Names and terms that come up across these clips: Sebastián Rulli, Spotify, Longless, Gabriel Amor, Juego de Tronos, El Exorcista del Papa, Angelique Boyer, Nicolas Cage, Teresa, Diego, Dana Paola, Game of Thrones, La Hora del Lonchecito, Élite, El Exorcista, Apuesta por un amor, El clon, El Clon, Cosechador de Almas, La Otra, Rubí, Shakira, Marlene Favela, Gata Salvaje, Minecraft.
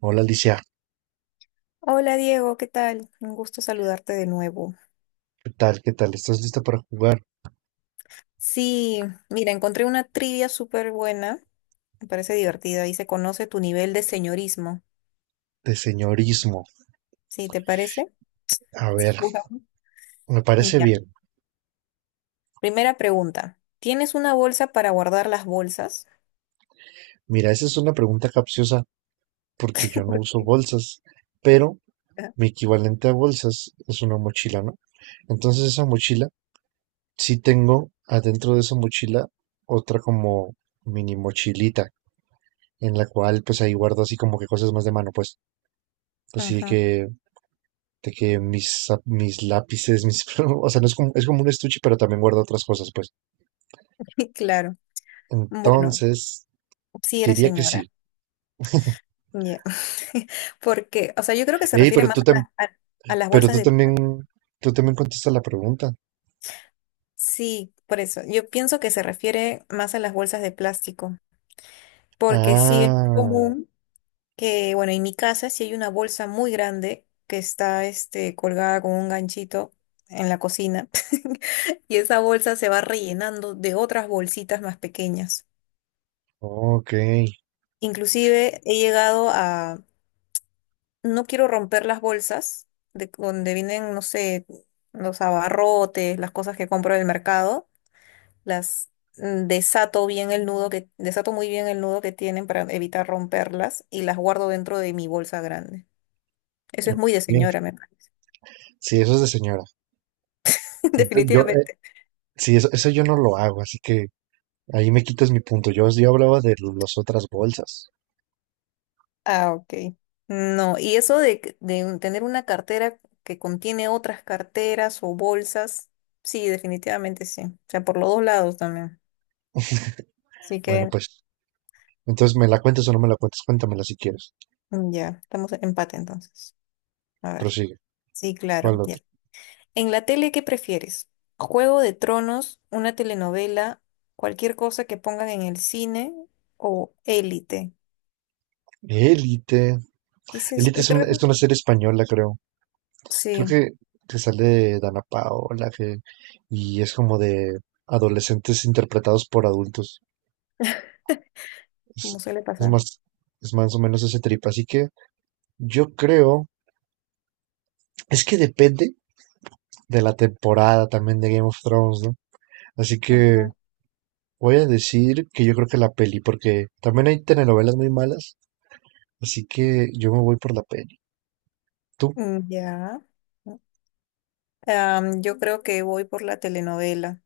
Hola Alicia, Hola Diego, ¿qué tal? Un gusto saludarte de nuevo. ¿qué tal? ¿Qué tal? ¿Estás lista para jugar Sí, mira, encontré una trivia súper buena, me parece divertida y se conoce tu nivel de señorismo. de señorismo? ¿Sí, te parece? A Sí, ver, jugamos. me parece Ya. bien. Primera pregunta. ¿Tienes una bolsa para guardar las bolsas? Mira, esa es una pregunta capciosa porque yo no ¿Por uso qué? bolsas, pero mi equivalente a bolsas es una mochila, ¿no? Entonces esa mochila, sí tengo adentro de esa mochila otra como mini mochilita en la cual pues ahí guardo así como que cosas más de mano, pues así Ajá, de que mis, mis lápices, mis, o sea, no es como, es como un estuche, pero también guardo otras cosas, pues. claro. Bueno, Entonces, sí eres diría que señora. sí. Ya. Porque, o sea, yo creo que se Ey, refiere pero más tú, a, la- a- a las pero bolsas de plástico. tú también contestas la pregunta. Sí, por eso. Yo pienso que se refiere más a las bolsas de plástico. Porque sí es Ah, común que, bueno, en mi casa sí hay una bolsa muy grande que está este, colgada con un ganchito en la cocina y esa bolsa se va rellenando de otras bolsitas más pequeñas. ok. Inclusive he llegado a, no quiero romper las bolsas de donde vienen, no sé, los abarrotes, las cosas que compro del mercado, las desato bien el nudo que desato muy bien el nudo que tienen para evitar romperlas y las guardo dentro de mi bolsa grande. Eso es muy de Bien. señora, me parece. Sí, eso es de señora. Yo, Definitivamente. sí, eso yo no lo hago, así que ahí me quitas mi punto. Yo hablaba de las otras bolsas. Ah, ok. No, y eso de tener una cartera que contiene otras carteras o bolsas, sí, definitivamente sí. O sea, por los dos lados también. Así Bueno, que pues, entonces, ¿me la cuentas o no me la cuentas? Cuéntamela si quieres. Ya, estamos en empate entonces. A ver. Prosigue. Sí, claro, ¿Cuál ya. otra? En la tele, ¿qué prefieres? ¿Juego de Tronos, una telenovela, cualquier cosa que pongan en el cine o Élite? Élite. ¿Qué es eso? Élite Es es, creo que es una serie española, creo. Creo sí, que sale Dana Paola, que, y es como de adolescentes interpretados por adultos. Es, como suele es pasar. más, es más o menos ese trip. Así que yo creo, es que depende de la temporada también de Game of Thrones, ¿no? Así que voy a decir que yo creo que la peli, porque también hay telenovelas muy malas, así que yo me voy por la peli. ¿Tú? Mm, ya. Yo creo que voy por la telenovela.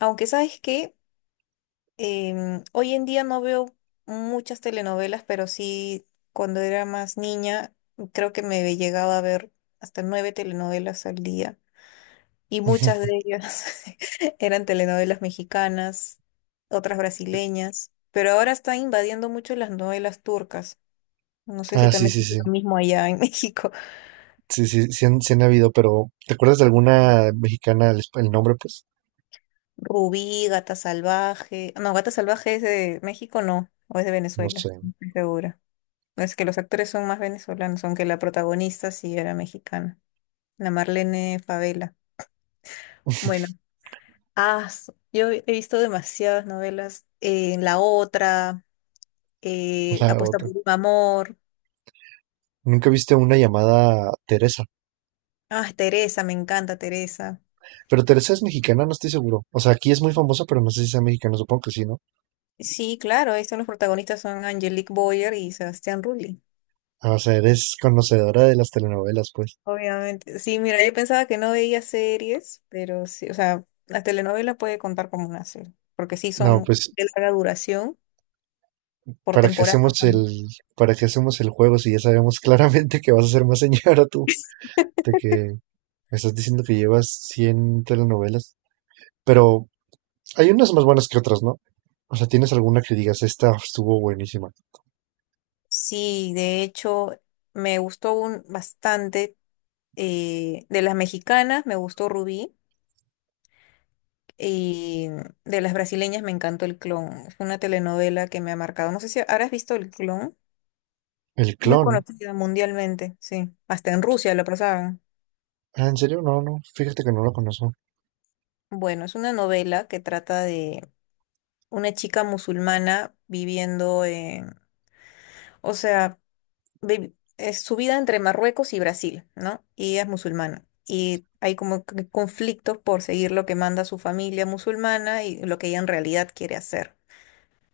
Aunque sabes que hoy en día no veo muchas telenovelas, pero sí cuando era más niña creo que me llegaba a ver hasta nueve telenovelas al día. Y muchas de ellas eran telenovelas mexicanas, otras brasileñas. Pero ahora están invadiendo mucho las novelas turcas. No sé si Ah, sí, también sí, es sí. lo mismo allá en México. Sí, sí, sí han habido, pero ¿te acuerdas de alguna mexicana el, el nombre? Pues Rubí, Gata Salvaje. No, Gata Salvaje es de México, no, o es de no Venezuela, sé, no estoy segura. Es que los actores son más venezolanos, aunque la protagonista sí era mexicana, la Marlene Favela. Bueno, ah, yo he visto demasiadas novelas. La Otra, la Apuesta por otra. un amor. Nunca viste una llamada Teresa, Ah, Teresa, me encanta Teresa. pero Teresa es mexicana, no estoy seguro. O sea, aquí es muy famosa, pero no sé si sea mexicana, supongo que sí, ¿no? Sí, claro, ahí son los protagonistas, son Angelique Boyer y Sebastián Rulli. Ah, o sea, eres conocedora de las telenovelas, pues. Obviamente. Sí, mira, yo pensaba que no veía series, pero sí, o sea, las telenovelas puede contar como una serie, porque sí No, son pues, de larga duración, por ¿para qué temporada hacemos también. Para qué hacemos el juego si ya sabemos claramente que vas a ser más señora tú? De que me estás diciendo que llevas 100 telenovelas. Pero hay unas más buenas que otras, ¿no? O sea, ¿tienes alguna que digas, esta estuvo buenísima? Sí, de hecho, me gustó bastante, de las mexicanas me gustó Rubí, y de las brasileñas me encantó El Clon. Fue una telenovela que me ha marcado. No sé si habrás visto El Clon, El muy clon. conocida mundialmente, sí. Hasta en Rusia lo pasaban. Ah, ¿en serio? No, no, fíjate que no lo conozco. Bueno, es una novela que trata de una chica musulmana viviendo en, o sea, es su vida entre Marruecos y Brasil, ¿no? Y ella es musulmana. Y hay como que conflictos por seguir lo que manda su familia musulmana y lo que ella en realidad quiere hacer,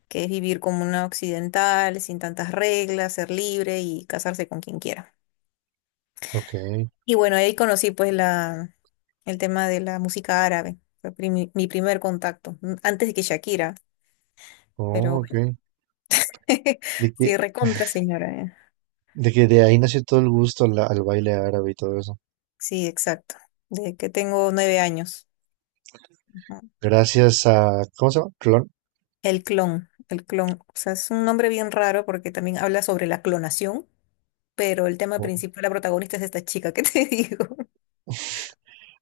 que es vivir como una occidental, sin tantas reglas, ser libre y casarse con quien quiera. Ok, Y bueno, ahí conocí pues el tema de la música árabe. Fue mi primer contacto, antes de que Shakira, pero oh, bueno, ok. De que, sí, recontra señora. ¿Eh? de que de ahí nació todo el gusto al baile árabe y todo eso. Sí, exacto. De que tengo 9 años. Ujú. Gracias a, ¿cómo se llama? Clon. El clon, el clon. O sea, es un nombre bien raro porque también habla sobre la clonación, pero el tema principal, la protagonista es esta chica que te digo.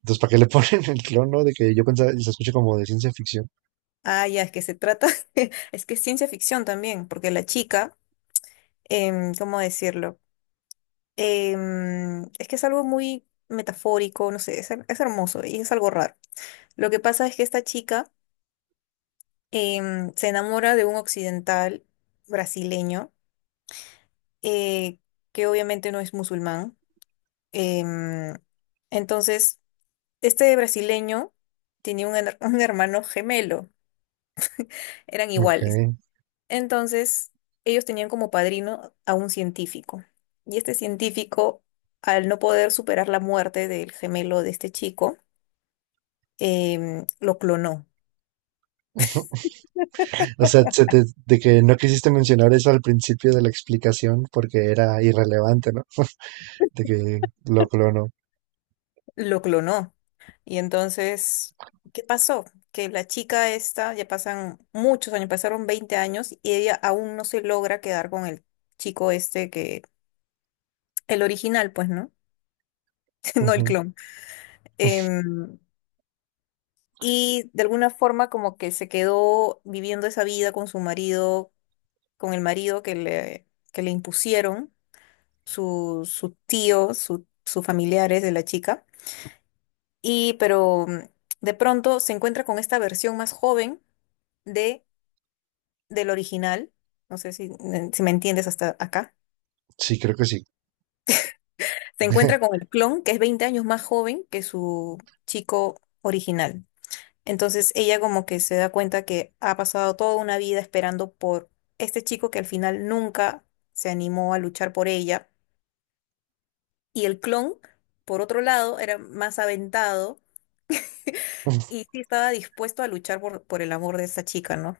Entonces, ¿para qué le ponen el clon, no? De que yo pensaba, y se escucha como de ciencia ficción. Ah, ya, es que se trata, es que es ciencia ficción también, porque la chica, ¿cómo decirlo? Es que es algo muy metafórico, no sé, es hermoso y es algo raro. Lo que pasa es que esta chica se enamora de un occidental brasileño eh, que obviamente no es musulmán. Em, entonces, este brasileño tenía un hermano gemelo, eran Ok. iguales. Entonces, ellos tenían como padrino a un científico. Y este científico, al no poder superar la muerte del gemelo de este chico, lo clonó. O sea, de que no quisiste mencionar eso al principio de la explicación porque era irrelevante, ¿no? De que lo clonó. Lo clonó. Y entonces, ¿qué pasó? Que la chica esta, ya pasan muchos años, pasaron 20 años y ella aún no se logra quedar con el chico este el original, pues, ¿no? No el Ujú. clon. Em, y de alguna forma como que se quedó viviendo esa vida con su marido, con el marido que le impusieron su tío, sus familiares de la chica. Y pero de pronto se encuentra con esta versión más joven, de del original. No sé si me entiendes hasta acá, Sí, creo que sí. se encuentra con el clon que es 20 años más joven que su chico original. Entonces ella como que se da cuenta que ha pasado toda una vida esperando por este chico que al final nunca se animó a luchar por ella. Y el clon, por otro lado, era más aventado y sí estaba dispuesto a luchar por el amor de esta chica, ¿no?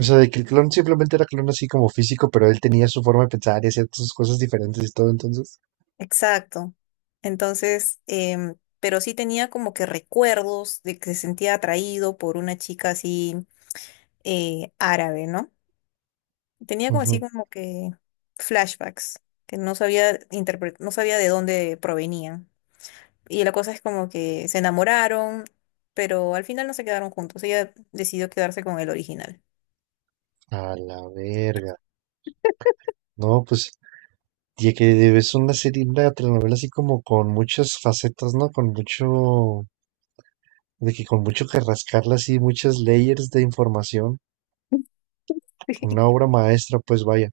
O sea, de que el clon simplemente era clon así como físico, pero él tenía su forma de pensar y hacía sus cosas diferentes y todo, entonces. Exacto. Entonces, pero sí tenía como que recuerdos de que se sentía atraído por una chica así árabe, ¿no? Tenía como así Ujú. como que flashbacks que no sabía no sabía de dónde provenían. Y la cosa es como que se enamoraron, pero al final no se quedaron juntos. Ella decidió quedarse con el original. A la verga. No, pues, ya que es una serie, una telenovela así como con muchas facetas, ¿no? Con mucho, de que con mucho que rascarle así, muchas layers de información. Una obra maestra, pues vaya.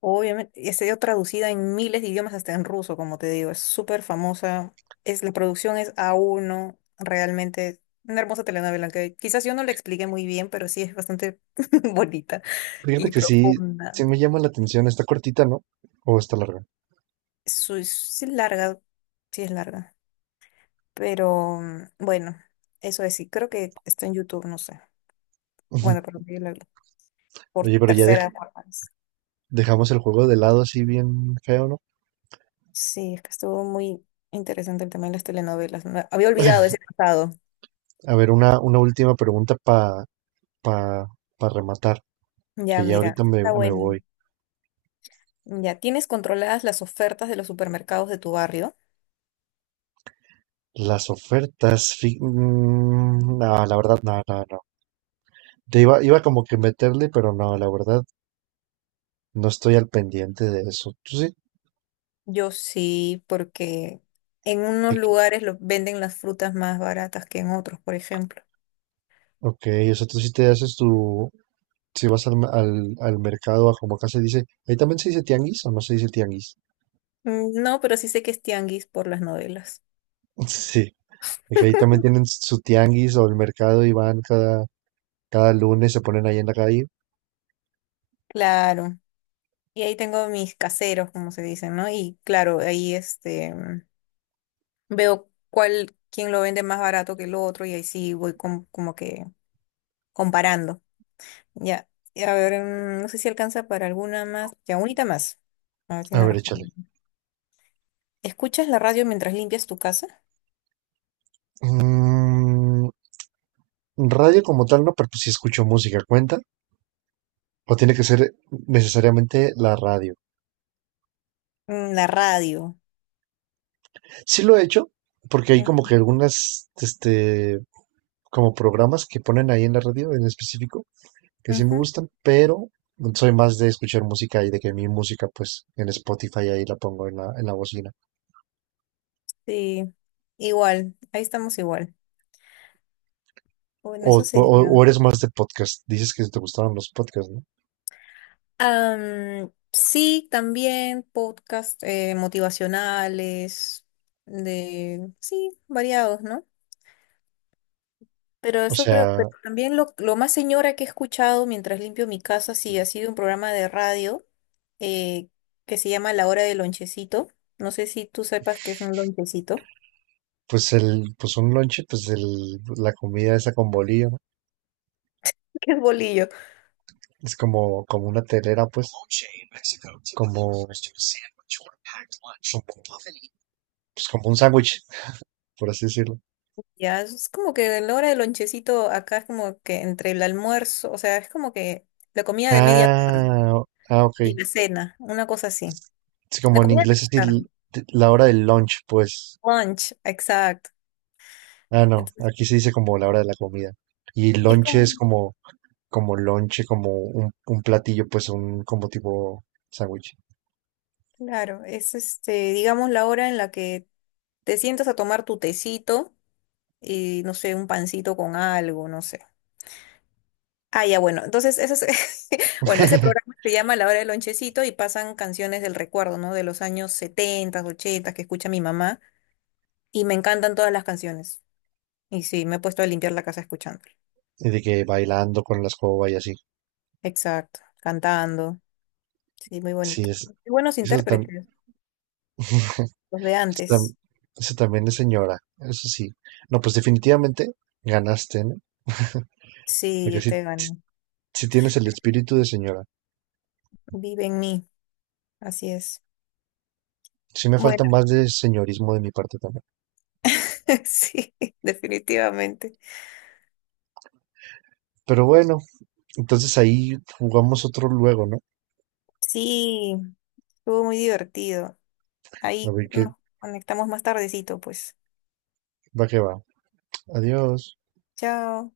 Obviamente, y ha sido traducida en miles de idiomas, hasta en ruso, como te digo, es súper famosa. Es, la producción es a uno realmente una hermosa telenovela que quizás yo no la expliqué muy bien, pero sí es bastante bonita y Fíjate que sí, profunda. sí me llama la atención. Está cortita, ¿no? O está larga. Sí es larga, sí es larga, pero bueno, sí, creo que está en YouTube, no sé. Bueno, pero yo la vi por Oye, pero ya tercera vez. dejamos el juego de lado así bien feo, ¿no? Sí, es que estuvo muy interesante el tema de las telenovelas. Había olvidado ese pasado. A ver, una última pregunta para pa, pa pa rematar, Ya, que ya mira, ahorita me, está me bueno. voy. Ya, ¿tienes controladas las ofertas de los supermercados de tu barrio? Las ofertas, no, la verdad, no, no, no. Te iba como que meterle, pero no, la verdad, no estoy al pendiente de eso. ¿Tú sí? Yo sí, porque en De unos que- lugares venden las frutas más baratas que en otros, por ejemplo. Ok, o sea, tú sí te haces tu, si vas al mercado, a como acá se dice, ahí también se dice tianguis o no se dice tianguis. Mm, no, pero sí sé que es tianguis por las novelas. Sí, y que ahí también tienen su tianguis o el mercado y van cada, cada lunes, se ponen ahí en la calle. Claro. Y ahí tengo mis caseros, como se dicen, ¿no? Y claro, ahí este veo quién lo vende más barato que el otro, y ahí sí voy como que comparando. Ya, y a ver, no sé si alcanza para alguna más. Ya, unita más. A ver si A la ver, échale. respondo. ¿Escuchas la radio mientras limpias tu casa? Mm, radio como tal no, pero pues sí escucho música, ¿cuenta? O tiene que ser necesariamente la radio. La radio. Sí lo he hecho, porque hay como Mm, que algunas, este, como programas que ponen ahí en la radio en específico, que sí me ujú, gustan, pero soy más de escuchar música y de que mi música, pues, en Spotify ahí la pongo en en la bocina. sí, igual, ahí estamos igual. Bueno, eso sería. O eres más de podcast. Dices que te gustaban los podcasts, ¿no? Sí, también podcast motivacionales, sí, variados, ¿no? Pero O eso creo, sea, pero también lo más señora que he escuchado mientras limpio mi casa, sí, ha sido un programa de radio eh, que se llama La Hora del Lonchecito. No sé si tú sepas qué es un lonchecito. pues pues un lonche, pues el, la comida esa con bolillo, ¿no? ¿Qué es bolillo? Es como, como una telera, como, pues como un sándwich, por así decirlo. Ya, es como que en la hora del lonchecito acá es como que entre el almuerzo, o sea, es como que la comida de media tarde Ah, ah, ok. y la cena, una cosa así. Es La como en comida de inglés es media tarde. la hora del lunch, pues. Lunch, exacto. Ah, no, Entonces, aquí se dice como la hora de la comida. Y y es lonche como, es como, como lonche, como un platillo, pues un, como tipo sándwich. claro, es este, digamos, la hora en la que te sientas a tomar tu tecito y no sé, un pancito con algo, no sé. Ah, ya, bueno, entonces bueno, ese programa se llama La Hora del Lonchecito y pasan canciones del recuerdo, ¿no? De los años 70, 80 que escucha mi mamá y me encantan todas las canciones. Y sí, me he puesto a limpiar la casa escuchando. Y de que bailando con la escoba y así. Exacto, cantando. Sí, muy Sí, bonito. es, Y buenos eso, intérpretes, los de eso tam- antes. eso también es señora, eso sí. No, pues definitivamente ganaste, ¿no? Porque Sí, sí, te ganan. sí tienes el espíritu de señora. Vive en mí, así es. Sí me Bueno, falta más de señorismo de mi parte también. sí, definitivamente. Pero bueno, entonces ahí jugamos otro luego, ¿no? Sí, estuvo muy divertido. A Ahí ver qué nos conectamos más tardecito, pues. va que va. Adiós. Chao.